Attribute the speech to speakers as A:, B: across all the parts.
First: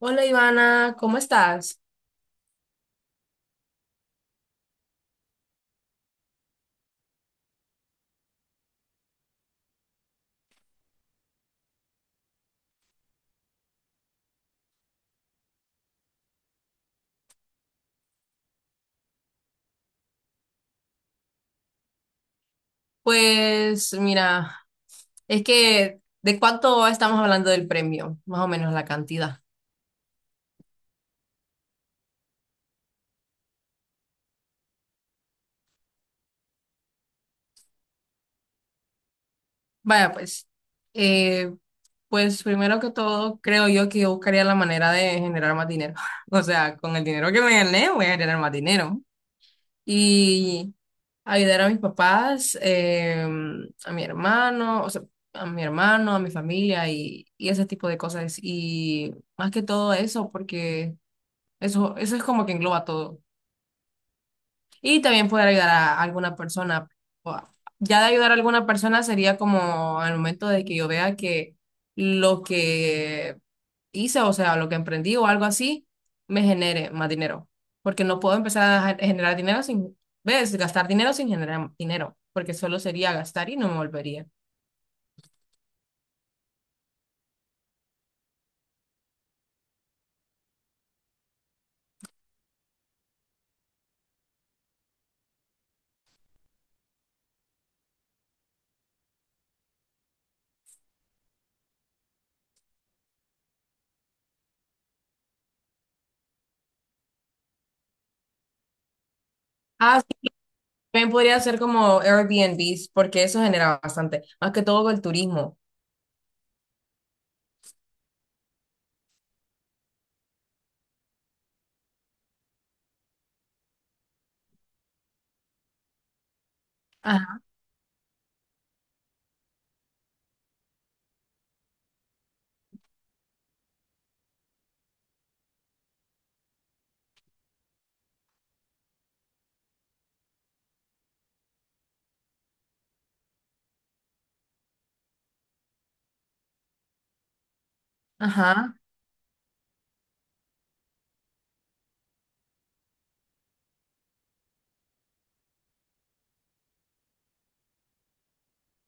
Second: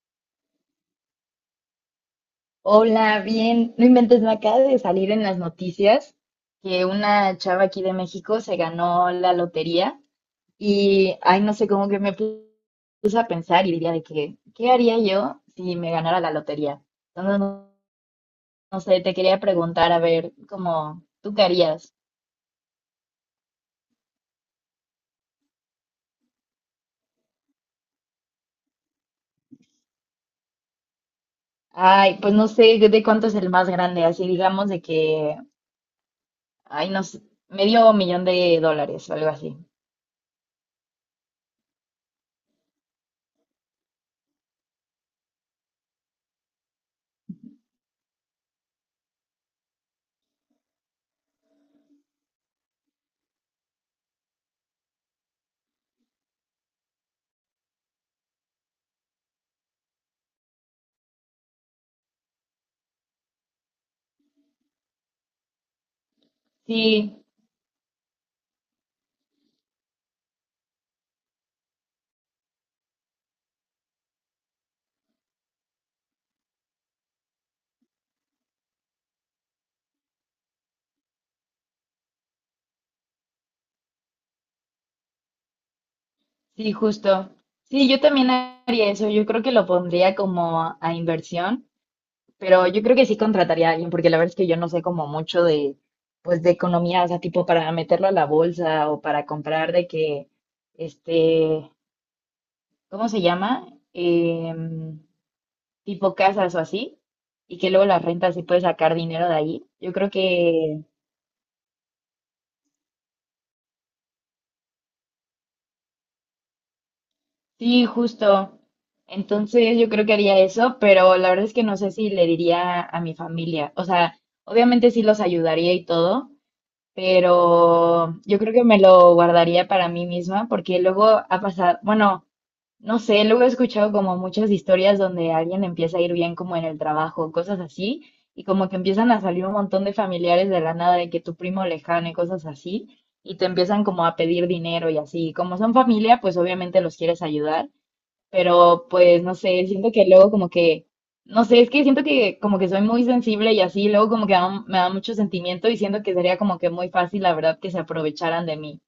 A: Hola Ivana, ¿cómo estás?
B: Hola, bien. No inventes, me acaba de salir en las noticias que una chava aquí de México se ganó la lotería y, ay, no sé, cómo que me puse a pensar y diría de que, ¿qué haría yo si me ganara la lotería? Entonces, no, no sé, te quería preguntar, a ver, como, ¿tú qué harías?
A: Pues mira, es que ¿de cuánto estamos hablando del premio? Más o menos la cantidad.
B: Ay, pues no sé de cuánto es el más grande, así digamos de que, ay, no sé, medio millón de dólares o algo así.
A: Vaya, pues, eh, pues primero que todo, creo yo que yo buscaría la manera de generar más dinero. O sea, con el dinero que me gané, voy a generar más dinero. Y ayudar a mis papás, a mi hermano, o sea, a mi hermano, a mi familia y ese tipo de cosas. Y más que todo eso, porque... Eso es como que engloba todo. Y también poder ayudar a alguna persona.
B: Sí.
A: O a- Ya de ayudar a alguna persona sería como al momento de que yo vea que lo que hice, o sea, lo que emprendí o algo así, me genere más dinero. Porque no puedo empezar a generar dinero sin, ¿ves? Gastar dinero sin generar dinero, porque solo sería gastar y no me volvería.
B: Sí, justo. Sí, yo también haría eso. Yo creo que lo pondría como a inversión, pero yo creo que sí contrataría a alguien, porque la verdad es que yo no sé como mucho de, pues, de economía, o sea, tipo para meterlo a la bolsa o para comprar de que, este, ¿cómo se llama? Em, tipo casas o así, y que luego las rentas sí puedes sacar dinero de ahí. Yo
A: Ah,
B: creo
A: sí,
B: que.
A: también podría ser como Airbnbs, porque eso genera bastante, más que todo con el turismo.
B: Sí, justo. Entonces yo creo que haría eso, pero la verdad es que no sé si le diría a mi familia. O sea, obviamente sí los ayudaría y todo,
A: Ajá.
B: pero yo creo que me lo guardaría para mí misma porque luego ha pasado, bueno, no sé, luego he escuchado como muchas historias donde alguien empieza a ir bien como en el trabajo, cosas así, y como que empiezan a salir un montón de familiares de la nada, de que tu primo lejano y cosas así, y te empiezan como a pedir dinero y así. Como son familia, pues obviamente los quieres ayudar.
A: Ajá.
B: Pero pues no sé, siento que luego como que, no sé, es que siento que como que soy muy sensible y así, luego como que me da mucho sentimiento y siento que sería como que muy fácil, la verdad, que se aprovecharan de mí.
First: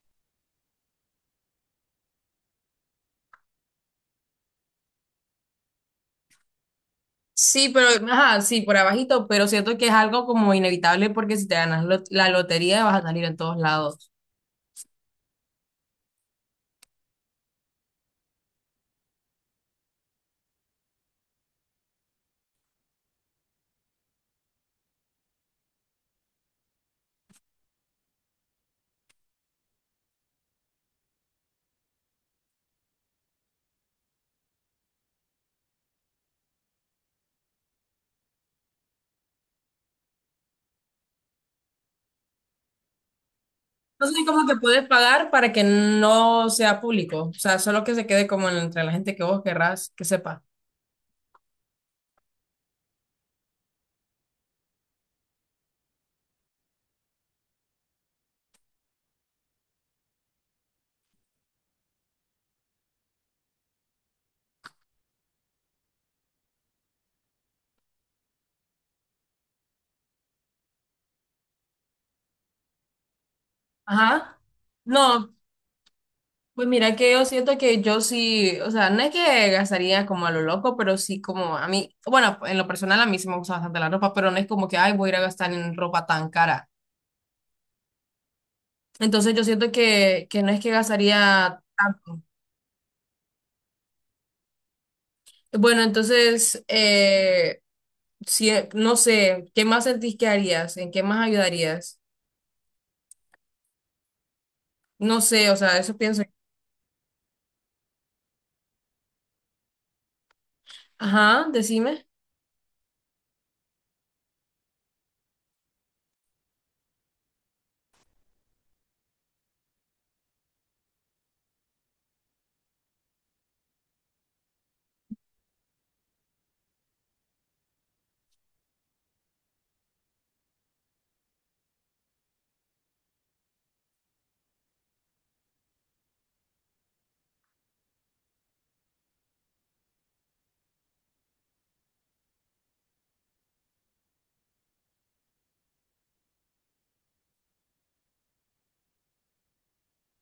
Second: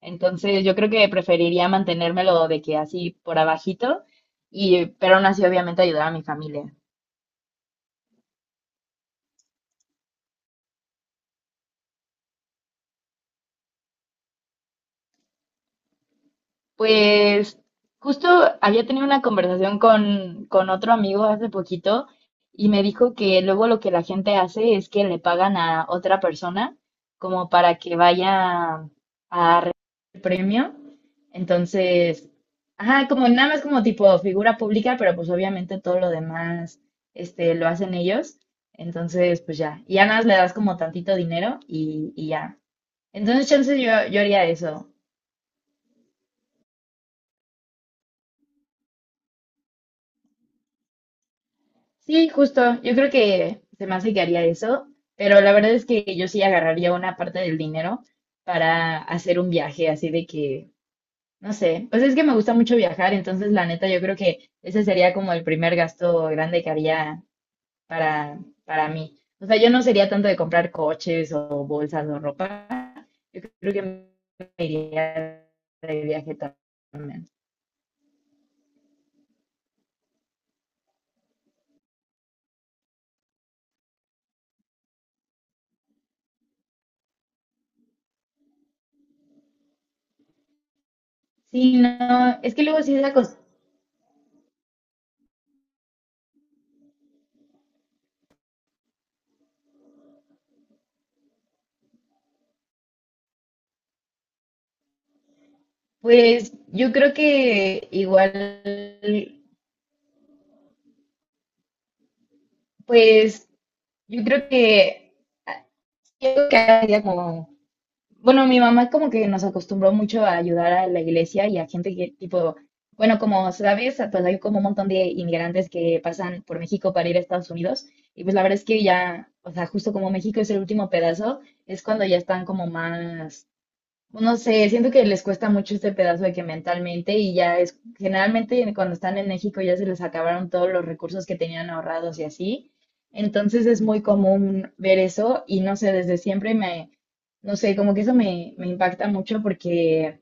B: Entonces yo creo que preferiría mantenérmelo de que así por abajito y, pero aún así obviamente ayudar a mi familia.
A: Sí, pero, ajá, sí, por abajito, pero siento que es algo como inevitable porque si te ganas la lotería vas a salir en todos lados.
B: Pues justo había tenido una conversación con otro amigo hace poquito y me dijo que luego lo que la gente hace es que le pagan a otra persona como para que vaya a recibir el premio. Entonces, ajá, como nada más como tipo figura pública, pero pues obviamente todo lo demás, este, lo hacen ellos. Entonces, pues ya, y ya nada más le das como tantito dinero y ya. Entonces, chance yo
A: Entonces,
B: haría
A: como que puedes
B: eso.
A: pagar para que no sea público, o sea, solo que se quede como entre la gente que vos querrás que sepa.
B: Sí, justo. Yo creo que se me hace que haría eso, pero la verdad es que yo sí agarraría una parte del dinero para hacer un viaje así de que, no sé, pues es que me gusta mucho viajar, entonces la neta yo creo que ese sería como el primer gasto grande que haría para, para mí. O sea, yo no sería tanto de comprar coches o bolsas o ropa, creo que
A: Ajá.
B: me
A: No,
B: iría de viaje
A: pues mira que yo
B: también.
A: siento que yo sí, o sea, no es que gastaría como a lo loco, pero sí como a mí, bueno, en lo personal a mí sí me gusta bastante la ropa, pero no es como que, ay, voy a ir a gastar en ropa tan cara. Entonces yo siento que no es que gastaría
B: Sí,
A: tanto.
B: no, es que luego sí es la cosa.
A: Bueno, entonces, si, no sé, ¿qué más sentís que harías? ¿En qué más ayudarías? No sé, o sea, eso pienso.
B: Pues yo creo que igual.
A: Ajá, decime.
B: Pues yo creo que, ah, yo creo que ahora sería como, bueno, mi mamá como que nos acostumbró mucho a ayudar a la iglesia y a gente que tipo, bueno, como sabes, pues hay como un montón de inmigrantes que pasan por México para ir a Estados Unidos y pues la verdad es que ya, o sea, justo como México es el último pedazo, es cuando ya están como más. No sé, siento que les cuesta mucho este pedazo de que mentalmente y ya es, generalmente cuando están en México ya se les acabaron todos los recursos que tenían ahorrados y así. Entonces es muy común ver eso y no sé, desde siempre me, no sé, como que eso me impacta mucho porque,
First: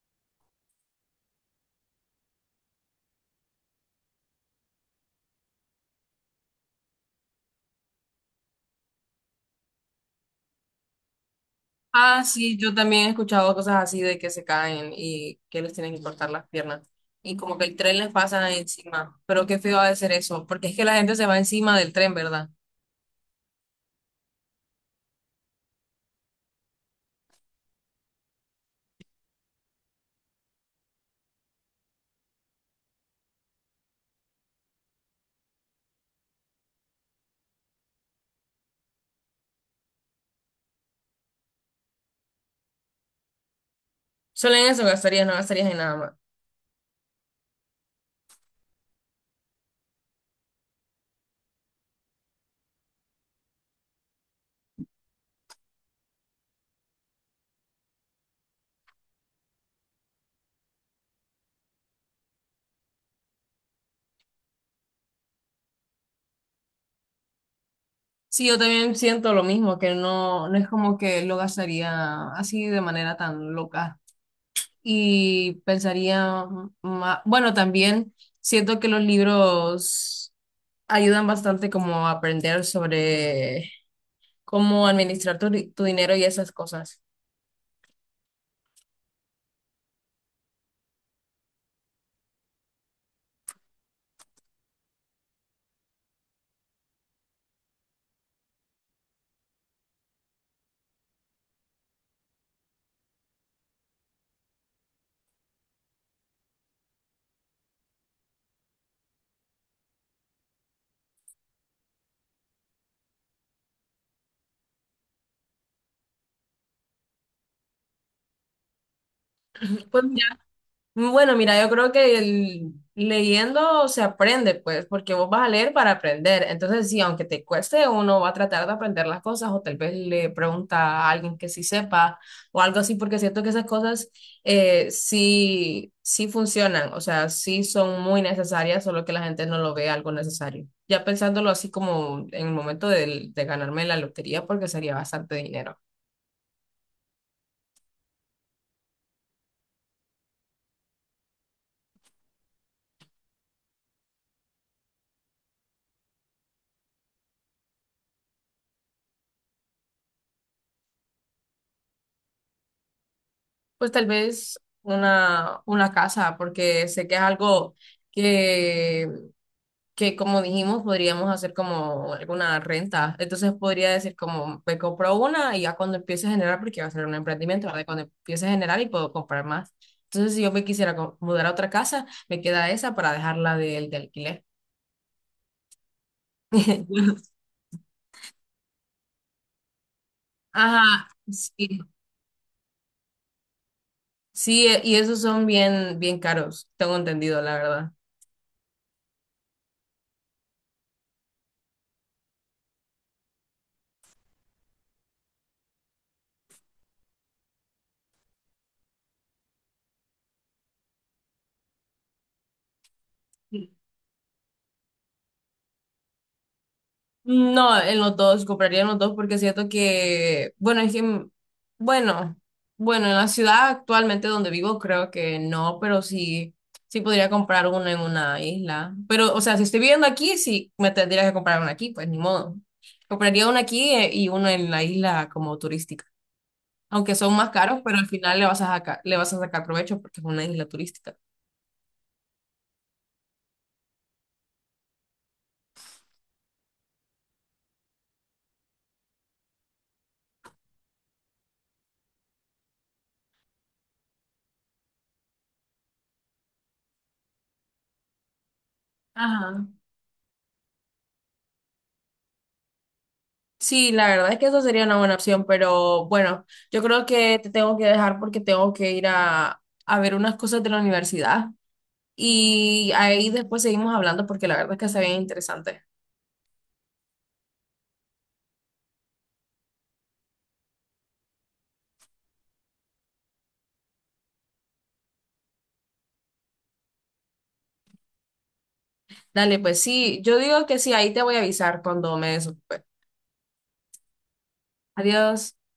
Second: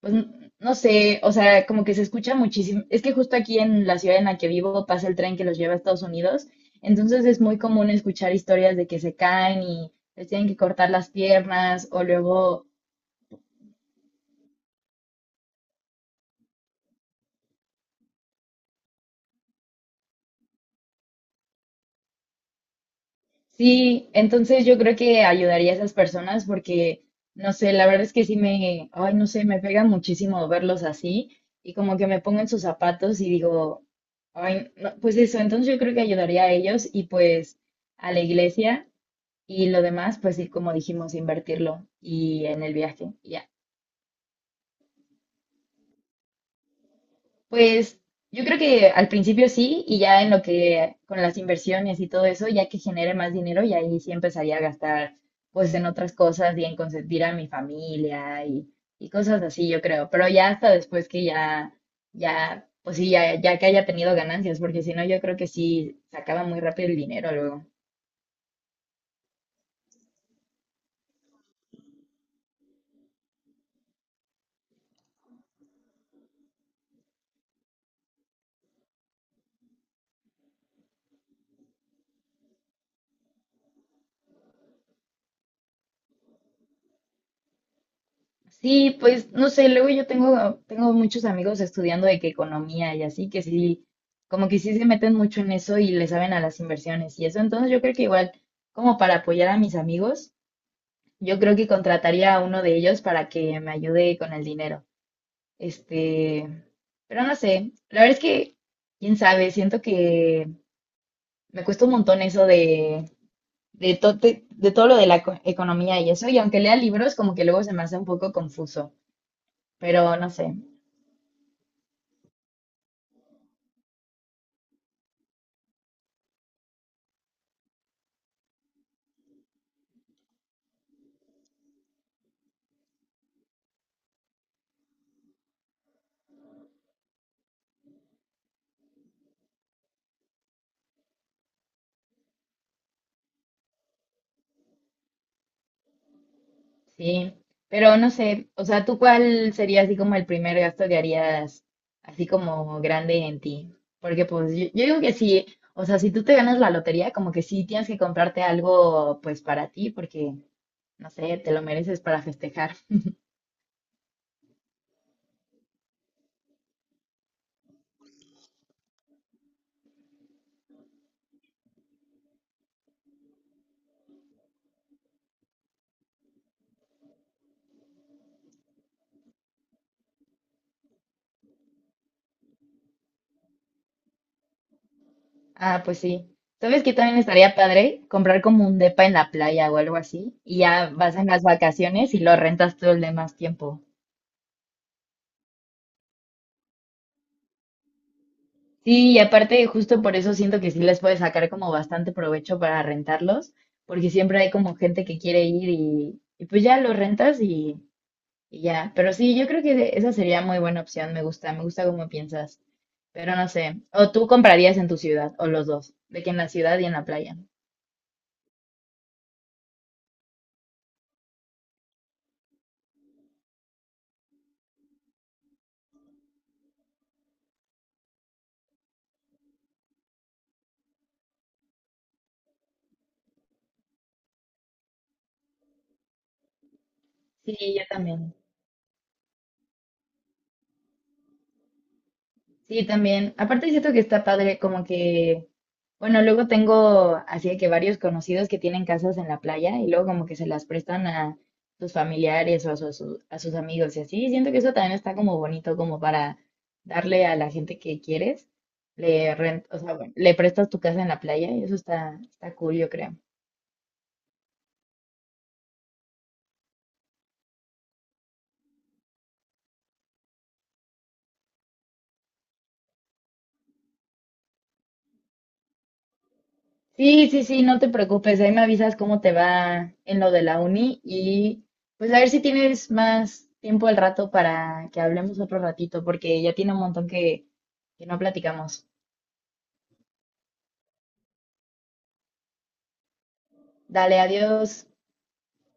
B: pues, no sé, o sea, como que se escucha muchísimo. Es que justo aquí en la ciudad en la que vivo pasa el tren que los lleva a Estados Unidos, entonces es muy común escuchar historias de que se caen y les tienen que cortar las piernas o
A: Ah, sí,
B: luego.
A: yo también he escuchado cosas así de que se caen y que les tienen que cortar las piernas. Y como que el tren les pasa encima. Pero qué feo ha de ser eso, porque es que la gente se va encima del tren, ¿verdad?
B: Sí, entonces yo creo que ayudaría a esas personas porque, no sé, la verdad es que sí me, ay, no sé, me pega muchísimo verlos así y como que me pongo en sus zapatos y digo, ay, no, pues eso, entonces yo creo que ayudaría a ellos y pues a la iglesia y lo demás, pues sí, como dijimos, invertirlo y en el viaje. Ya.
A: Solo en eso gastarías, no gastarías en nada más.
B: Pues yo creo que al principio sí, y ya en lo que con las inversiones y todo eso, ya que genere más dinero, y ahí sí empezaría a gastar pues en otras cosas y en consentir a mi familia y cosas así, yo creo. Pero ya hasta después que ya, ya, pues sí, ya, ya que haya tenido ganancias, porque si no, yo creo que sí se acaba muy rápido el dinero luego.
A: Sí, yo también siento lo mismo, que no, no es como que lo gastaría así de manera tan loca. Y pensaría, bueno, también siento que los libros ayudan bastante como a aprender sobre cómo administrar tu dinero y esas cosas.
B: Sí, pues no sé, luego yo tengo muchos amigos estudiando de que economía y así, que sí, como que sí se meten mucho en eso y le saben a las inversiones y eso. Entonces yo creo que igual, como para apoyar a mis amigos, yo creo que contrataría a uno de ellos para que me ayude con el dinero. Este, pero no sé, la verdad es que, quién sabe, siento que me cuesta un montón eso de todo lo de la economía y eso, y aunque lea libros, como que luego se me hace un poco confuso,
A: Pues
B: pero no sé.
A: bueno, mira, yo creo que leyendo se aprende, pues, porque vos vas a leer para aprender. Entonces, sí, aunque te cueste, uno va a tratar de aprender las cosas o tal vez le pregunta a alguien que sí sepa o algo así, porque siento que esas cosas, sí, sí funcionan, o sea, sí son muy necesarias, solo que la gente no lo ve algo necesario. Ya pensándolo así como en el momento de ganarme la lotería, porque sería bastante dinero.
B: Sí, pero no sé, o sea, ¿tú cuál sería así como el primer gasto que harías así como grande en ti? Porque pues yo digo que sí, o sea, si tú te ganas la lotería, como que sí tienes que comprarte algo pues para ti, porque no sé, te lo mereces para festejar.
A: Pues tal vez una casa, porque sé que es algo que, que, como dijimos, podríamos hacer como alguna renta. Entonces podría decir como, me compro una y ya cuando empiece a generar, porque va a ser un emprendimiento, ¿verdad? Cuando empiece a generar y puedo comprar más. Entonces, si yo me quisiera mudar a otra casa, me queda esa para dejarla del de alquiler.
B: Ah, pues sí. ¿Sabes que también estaría padre? Comprar como un depa en la playa o algo así, y ya
A: Ajá,
B: vas en las
A: sí,
B: vacaciones y lo rentas todo el demás tiempo.
A: sí, y esos son bien, bien caros, tengo entendido, la verdad.
B: Sí, y aparte justo por eso siento que sí les puede sacar como bastante provecho para rentarlos, porque siempre hay como gente que quiere ir y pues ya lo rentas y ya. Pero sí, yo creo que esa sería muy buena opción, me gusta cómo piensas, pero no sé. O tú comprarías en tu ciudad, o los dos, de que en la ciudad y en la playa.
A: No, en los dos, compraría en los dos porque siento que, bueno, es que, bueno, bueno, en la ciudad actualmente donde vivo creo que no, pero sí, sí podría comprar uno en una isla. Pero, o sea, si estoy viviendo aquí, sí me tendría que comprar uno aquí, pues ni modo. Compraría uno aquí, y uno en la isla como turística. Aunque son más
B: Sí,
A: caros,
B: yo
A: pero al
B: también.
A: final le vas a sacar, le vas a sacar provecho porque es una isla turística.
B: Sí, también. Aparte siento que está padre, como que, bueno, luego tengo así de que varios conocidos que tienen casas en la playa y luego como que se las prestan a sus familiares o a sus amigos y así. Siento que eso también está como bonito, como para darle a la gente que quieres, le rent,
A: Ajá.
B: o sea, bueno, le prestas tu casa en la playa y eso está, está cool, yo creo.
A: Sí, la verdad es que eso sería una buena opción, pero bueno, yo creo que te tengo que dejar porque tengo que ir a ver unas cosas de la universidad y ahí después seguimos hablando porque la verdad es que está bien interesante.
B: Sí, sí, sí, no te preocupes, ahí me avisas cómo te va en lo de la uni y pues a ver si tienes más tiempo al rato para que hablemos otro ratito, porque ya tiene un montón que no platicamos.
A: Dale, pues sí, yo digo que sí, ahí te voy a avisar cuando me desocupe.
B: Dale, adiós.
A: Adiós.